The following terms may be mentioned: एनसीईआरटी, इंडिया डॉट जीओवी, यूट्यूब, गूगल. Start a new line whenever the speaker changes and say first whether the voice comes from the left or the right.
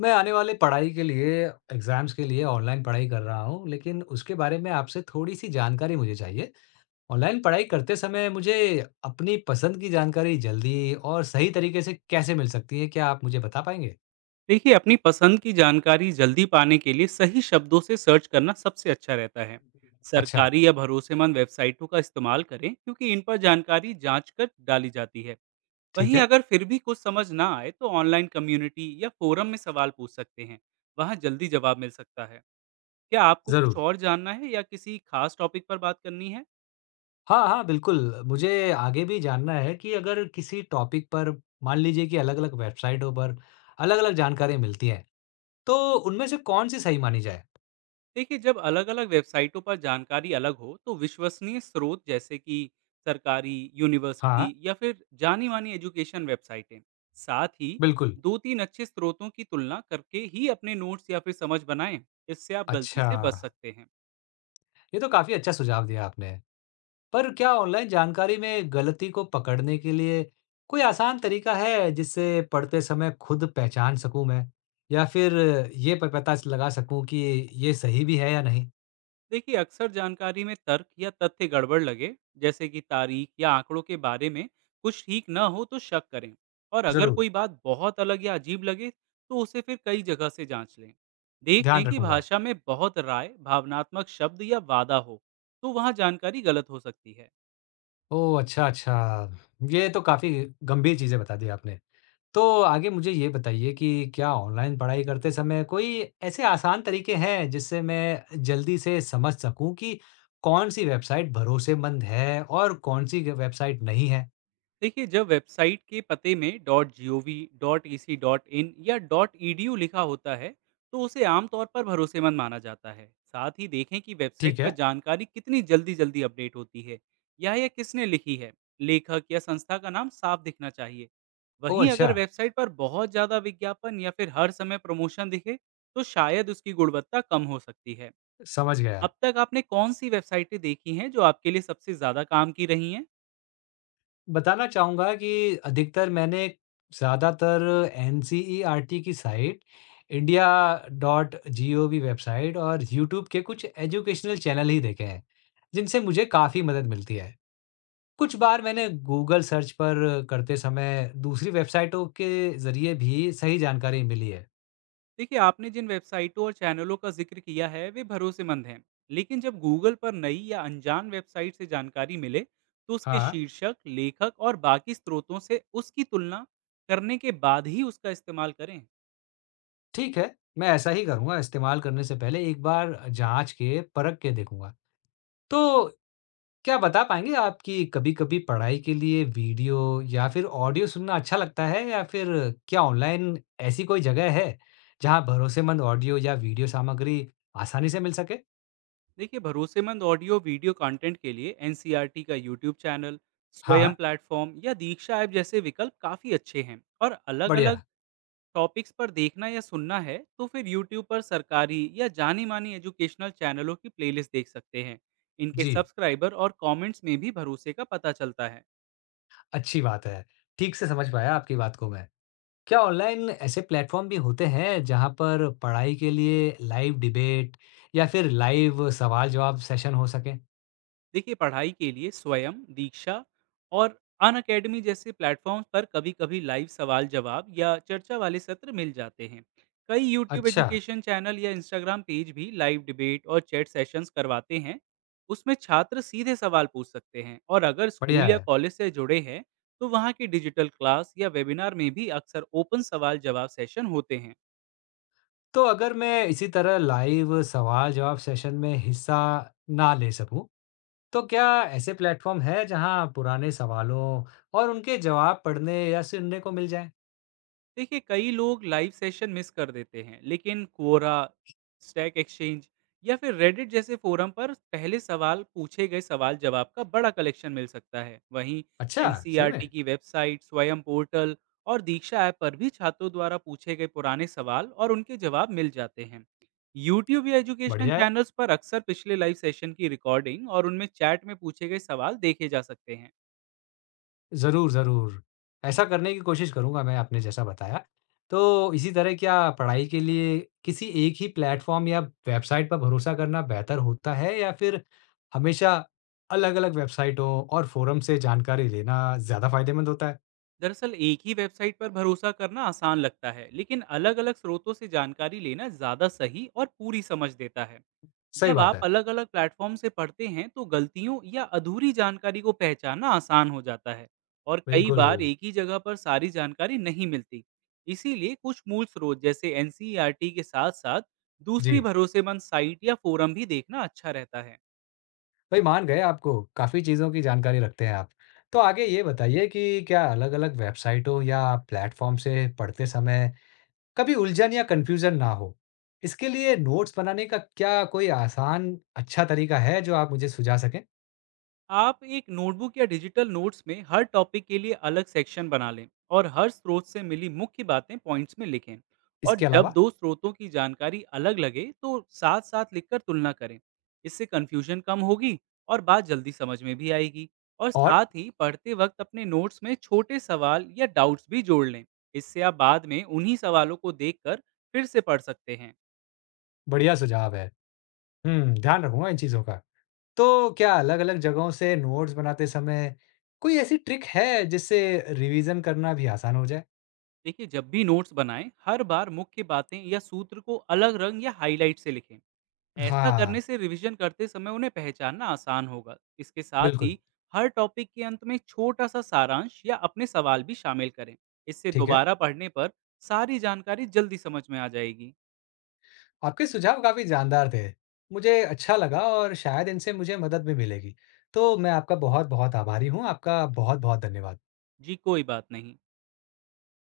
left: मैं आने वाले पढ़ाई के लिए exams के लिए online पढ़ाई कर रहा हूँ, लेकिन उसके बारे में आपसे थोड़ी-सी जानकारी मुझे चाहिए। ऑनलाइन पढ़ाई करते समय मुझे अपनी पसंद की जानकारी जल्दी और सही तरीके से कैसे मिल सकती है, क्या आप मुझे बता पाएँगे?
right: देखिए अपनी पसंद की जानकारी जल्दी पाने के लिए सही शब्दों से सर्च करना सबसे अच्छा रहता है।
left: अच्छा,
right: सरकारी या भरोसेमंद वेबसाइटों का इस्तेमाल करें क्योंकि इन पर जानकारी जांच कर डाली जाती है।
left: ठीक
right: वहीं
left: है,
right: अगर फिर भी कुछ समझ ना आए तो ऑनलाइन कम्युनिटी या फोरम में सवाल पूछ सकते हैं। वहाँ जल्दी जवाब मिल सकता है। क्या आपको कुछ
left: ज़रूर।
right: और जानना है या किसी खास टॉपिक पर बात करनी है।
left: हाँ, हाँ, बिल्कुल। मुझे आगे भी जानना है कि अगर किसी टॉपिक पर मान लीजिए कि अलग-अलग वेबसाइटों पर अलग-अलग जानकारी मिलती है, तो उनमें से कौन-सी सही मानी जाए?
right: देखिए जब अलग-अलग वेबसाइटों पर जानकारी अलग हो तो विश्वसनीय स्रोत जैसे कि सरकारी, यूनिवर्सिटी
left: हाँ,
right: या फिर जानी-मानी एजुकेशन वेबसाइटें, साथ ही
left: बिल्कुल।
right: 2-3 अच्छे स्रोतों की तुलना करके ही अपने नोट्स या फिर समझ बनाएं। इससे आप गलती
left: अच्छा।
right: से बच सकते हैं।
left: ये तो काफी अच्छा सुझाव दिया आपने। पर क्या ऑनलाइन जानकारी में गलती को पकड़ने के लिए कोई आसान तरीका है जिससे पढ़ते समय खुद पहचान सकूं मैं? या फिर ये प पता लगा सकूं कि ये सही भी है या नहीं?
right: देखिए अक्सर जानकारी में तर्क या तथ्य गड़बड़ लगे, जैसे कि तारीख या आंकड़ों के बारे में कुछ ठीक न हो तो शक करें। और अगर
left: ज़रूर,
right: कोई बात बहुत अलग या अजीब लगे तो उसे फिर कई जगह से जांच लें। देख
left: ध्यान
right: लें कि
left: रखूंगा।
right: भाषा में बहुत राय, भावनात्मक शब्द या वादा हो तो वहाँ जानकारी गलत हो सकती है।
left: ओह! अच्छा, अच्छा। ये तो काफी गंभीर चीज़ें बता दी आपने। तो आगे मुझे ये बताइए कि क्या ऑनलाइन पढ़ाई करते समय कोई ऐसे आसान तरीके हैं जिससे मैं जल्दी से समझ सकूं कि कौन सी वेबसाइट भरोसेमंद है और कौन सी वेबसाइट नहीं है?
right: देखिए जब वेबसाइट के पते में dot G O V, dot E C dot in या डॉट ई डी यू लिखा होता है तो उसे आमतौर पर भरोसेमंद माना जाता है। साथ ही देखें कि वेबसाइट
left: ठीक
right: पर
left: है।
right: जानकारी कितनी जल्दी जल्दी अपडेट होती है या यह किसने लिखी है। लेखक या संस्था का नाम साफ दिखना चाहिए।
left: ओह
right: वहीं
left: अच्छा,
right: अगर वेबसाइट पर बहुत ज़्यादा विज्ञापन या फिर हर समय प्रमोशन दिखे तो शायद उसकी गुणवत्ता कम हो सकती है।
left: समझ गया।
right: अब तक आपने कौन सी वेबसाइटें देखी हैं जो आपके लिए सबसे ज़्यादा काम की रही हैं।
left: बताना चाहूँगा कि अधिकतर मैंने ज़्यादातर एनसीईआरटी की साइट, इंडिया .gov वेबसाइट और यूट्यूब के कुछ एजुकेशनल चैनल ही देखे हैं, जिनसे मुझे काफ़ी मदद मिलती है। कुछ बार मैंने गूगल सर्च पर करते समय दूसरी वेबसाइटों के ज़रिए भी सही जानकारी मिली है।
right: देखिए आपने जिन वेबसाइटों और चैनलों का जिक्र किया है वे भरोसेमंद हैं, लेकिन जब गूगल पर नई या अनजान वेबसाइट से जानकारी मिले तो उसके
left: हाँ,
right: शीर्षक, लेखक और बाकी स्रोतों से उसकी तुलना करने के बाद ही उसका इस्तेमाल करें।
left: ठीक है, मैं ऐसा ही करूँगा। इस्तेमाल करने से पहले एक बार जांच के, परख के देखूँगा। तो क्या बता पाएँगे आप कि कभी-कभी पढ़ाई के लिए वीडियो या फिर ऑडियो सुनना अच्छा लगता है या फिर क्या ऑनलाइन ऐसी कोई जगह है, जहाँ भरोसेमंद ऑडियो या वीडियो सामग्री आसानी से मिल सके?
right: देखिए भरोसेमंद ऑडियो वीडियो कंटेंट के लिए एन का यूट्यूब चैनल, स्वयं
left: हाँ,
right: प्लेटफॉर्म या दीक्षा ऐप जैसे विकल्प काफ़ी अच्छे हैं। और अलग अलग
left: बढ़िया।
right: टॉपिक्स पर देखना या सुनना है तो फिर यूट्यूब पर सरकारी या जानी मानी एजुकेशनल चैनलों की प्लेलिस्ट देख सकते हैं। इनके
left: जी,
right: सब्सक्राइबर और कमेंट्स में भी भरोसे का पता चलता है।
left: अच्छी बात है। ठीक से समझ पाया आपकी बात को मैं। क्या ऑनलाइन ऐसे प्लेटफॉर्म भी होते हैं जहां पर पढ़ाई के लिए लाइव डिबेट या फिर लाइव सवाल जवाब सेशन हो सके?
right: देखिए पढ़ाई के लिए स्वयं, दीक्षा और अन अकेडमी जैसे प्लेटफॉर्म्स पर कभी-कभी लाइव सवाल-जवाब या चर्चा वाले सत्र मिल जाते हैं। कई यूट्यूब
left: अच्छा।
right: एजुकेशन चैनल या इंस्टाग्राम पेज भी लाइव डिबेट और चैट सेशंस करवाते हैं। उसमें छात्र सीधे सवाल पूछ सकते हैं और अगर
left: बढ़िया
right: स्कूल या
left: है।
right: कॉलेज से जुड़े हैं, तो वहाँ की डिजिटल क्लास या वेबिनार में भी अक्सर ओपन सवाल-जवाब सेशन होते हैं।
left: तो अगर मैं इसी तरह लाइव सवाल जवाब सेशन में हिस्सा ना ले सकूं तो क्या ऐसे प्लेटफॉर्म है जहां पुराने सवालों और उनके जवाब पढ़ने या सुनने को मिल जाए?
right: देखिए कई लोग लाइव सेशन मिस कर देते हैं, लेकिन कोरा, स्टैक एक्सचेंज या फिर रेडिट जैसे फोरम पर पहले सवाल पूछे गए सवाल जवाब का बड़ा कलेक्शन मिल सकता है। वहीं
left: अच्छा। सही में।
right: एनसीईआरटी की वेबसाइट, स्वयं पोर्टल और दीक्षा ऐप पर भी छात्रों द्वारा पूछे गए पुराने सवाल और उनके जवाब मिल जाते हैं। यूट्यूब या एजुकेशन
left: बढ़िया है।
right: चैनल्स पर अक्सर पिछले लाइव सेशन की रिकॉर्डिंग और उनमें चैट में पूछे गए सवाल देखे जा सकते हैं।
left: ज़रूर, ज़रूर। ऐसा करने की कोशिश करूँगा मैं आपने जैसा बताया। तो इसी तरह क्या पढ़ाई के लिए किसी एक ही प्लेटफ़ॉर्म या वेबसाइट पर भरोसा करना बेहतर होता है या फिर हमेशा अलग-अलग वेबसाइटों और फ़ोरम से जानकारी लेना ज़्यादा फ़ायदेमंद होता है?
right: दरअसल एक ही वेबसाइट पर भरोसा करना आसान लगता है, लेकिन अलग अलग स्रोतों से जानकारी लेना ज़्यादा सही और पूरी समझ देता है।
left: सही
right: जब
left: बात
right: आप
left: है।
right: अलग अलग प्लेटफॉर्म से पढ़ते हैं तो गलतियों या अधूरी जानकारी को पहचानना आसान हो जाता है और कई
left: बिल्कुल,
right: बार एक ही जगह पर सारी जानकारी नहीं मिलती। इसीलिए कुछ मूल स्रोत जैसे एन के साथ साथ दूसरी
left: जी।
right: भरोसेमंद साइट या फोरम भी देखना अच्छा रहता है।
left: भई मान गए आपको, काफ़ी चीज़ों की जानकारी रखते हैं आप। तो आगे ये बताइए कि क्या अलग-अलग वेबसाइटों या प्लेटफ़ॉर्म से पढ़ते समय कभी उलझन या कंफ्यूजन ना हो, इसके लिए नोट्स बनाने का क्या कोई आसान अच्छा तरीका है जो आप मुझे सुझा सकें?
right: आप एक नोटबुक या डिजिटल नोट्स में हर टॉपिक के लिए अलग सेक्शन बना लें और हर स्रोत से मिली मुख्य बातें पॉइंट्स में लिखें। और
left: इसके
right: जब
left: अलावा
right: दो स्रोतों की जानकारी अलग लगे तो साथ साथ लिखकर तुलना करें। इससे कन्फ्यूजन कम होगी और बात जल्दी समझ में भी आएगी। और
left: और
right: साथ ही पढ़ते वक्त अपने नोट्स में छोटे सवाल या डाउट्स भी जोड़ लें। इससे आप बाद में उन्हीं सवालों को देखकर फिर से पढ़ सकते हैं।
left: बढ़िया सुझाव है। हुँ, ध्यान रखूँगा इन चीज़ों का। तो क्या अलग-अलग जगहों से नोट्स बनाते समय कोई ऐसी ट्रिक है जिससे रिवीजन करना भी आसान हो जाए?
right: देखिए जब भी नोट्स बनाएं हर बार मुख्य बातें या सूत्र को अलग रंग या हाईलाइट से लिखें। ऐसा
left: हाँ,
right: करने से रिवीजन करते समय उन्हें पहचानना आसान होगा। इसके साथ
left: बिल्कुल,
right: ही हर टॉपिक के अंत में छोटा-सा सारांश या अपने सवाल भी शामिल करें। इससे
left: ठीक है।
right: दोबारा पढ़ने पर सारी जानकारी जल्दी समझ में आ जाएगी।
left: आपके सुझाव काफ़ी जानदार थे। मुझे अच्छा लगा और शायद इनसे मुझे मदद भी मिलेगी। तो मैं आपका बहुत-बहुत आभारी हूँ। आपका बहुत-बहुत धन्यवाद।
right: जी, कोई बात नहीं।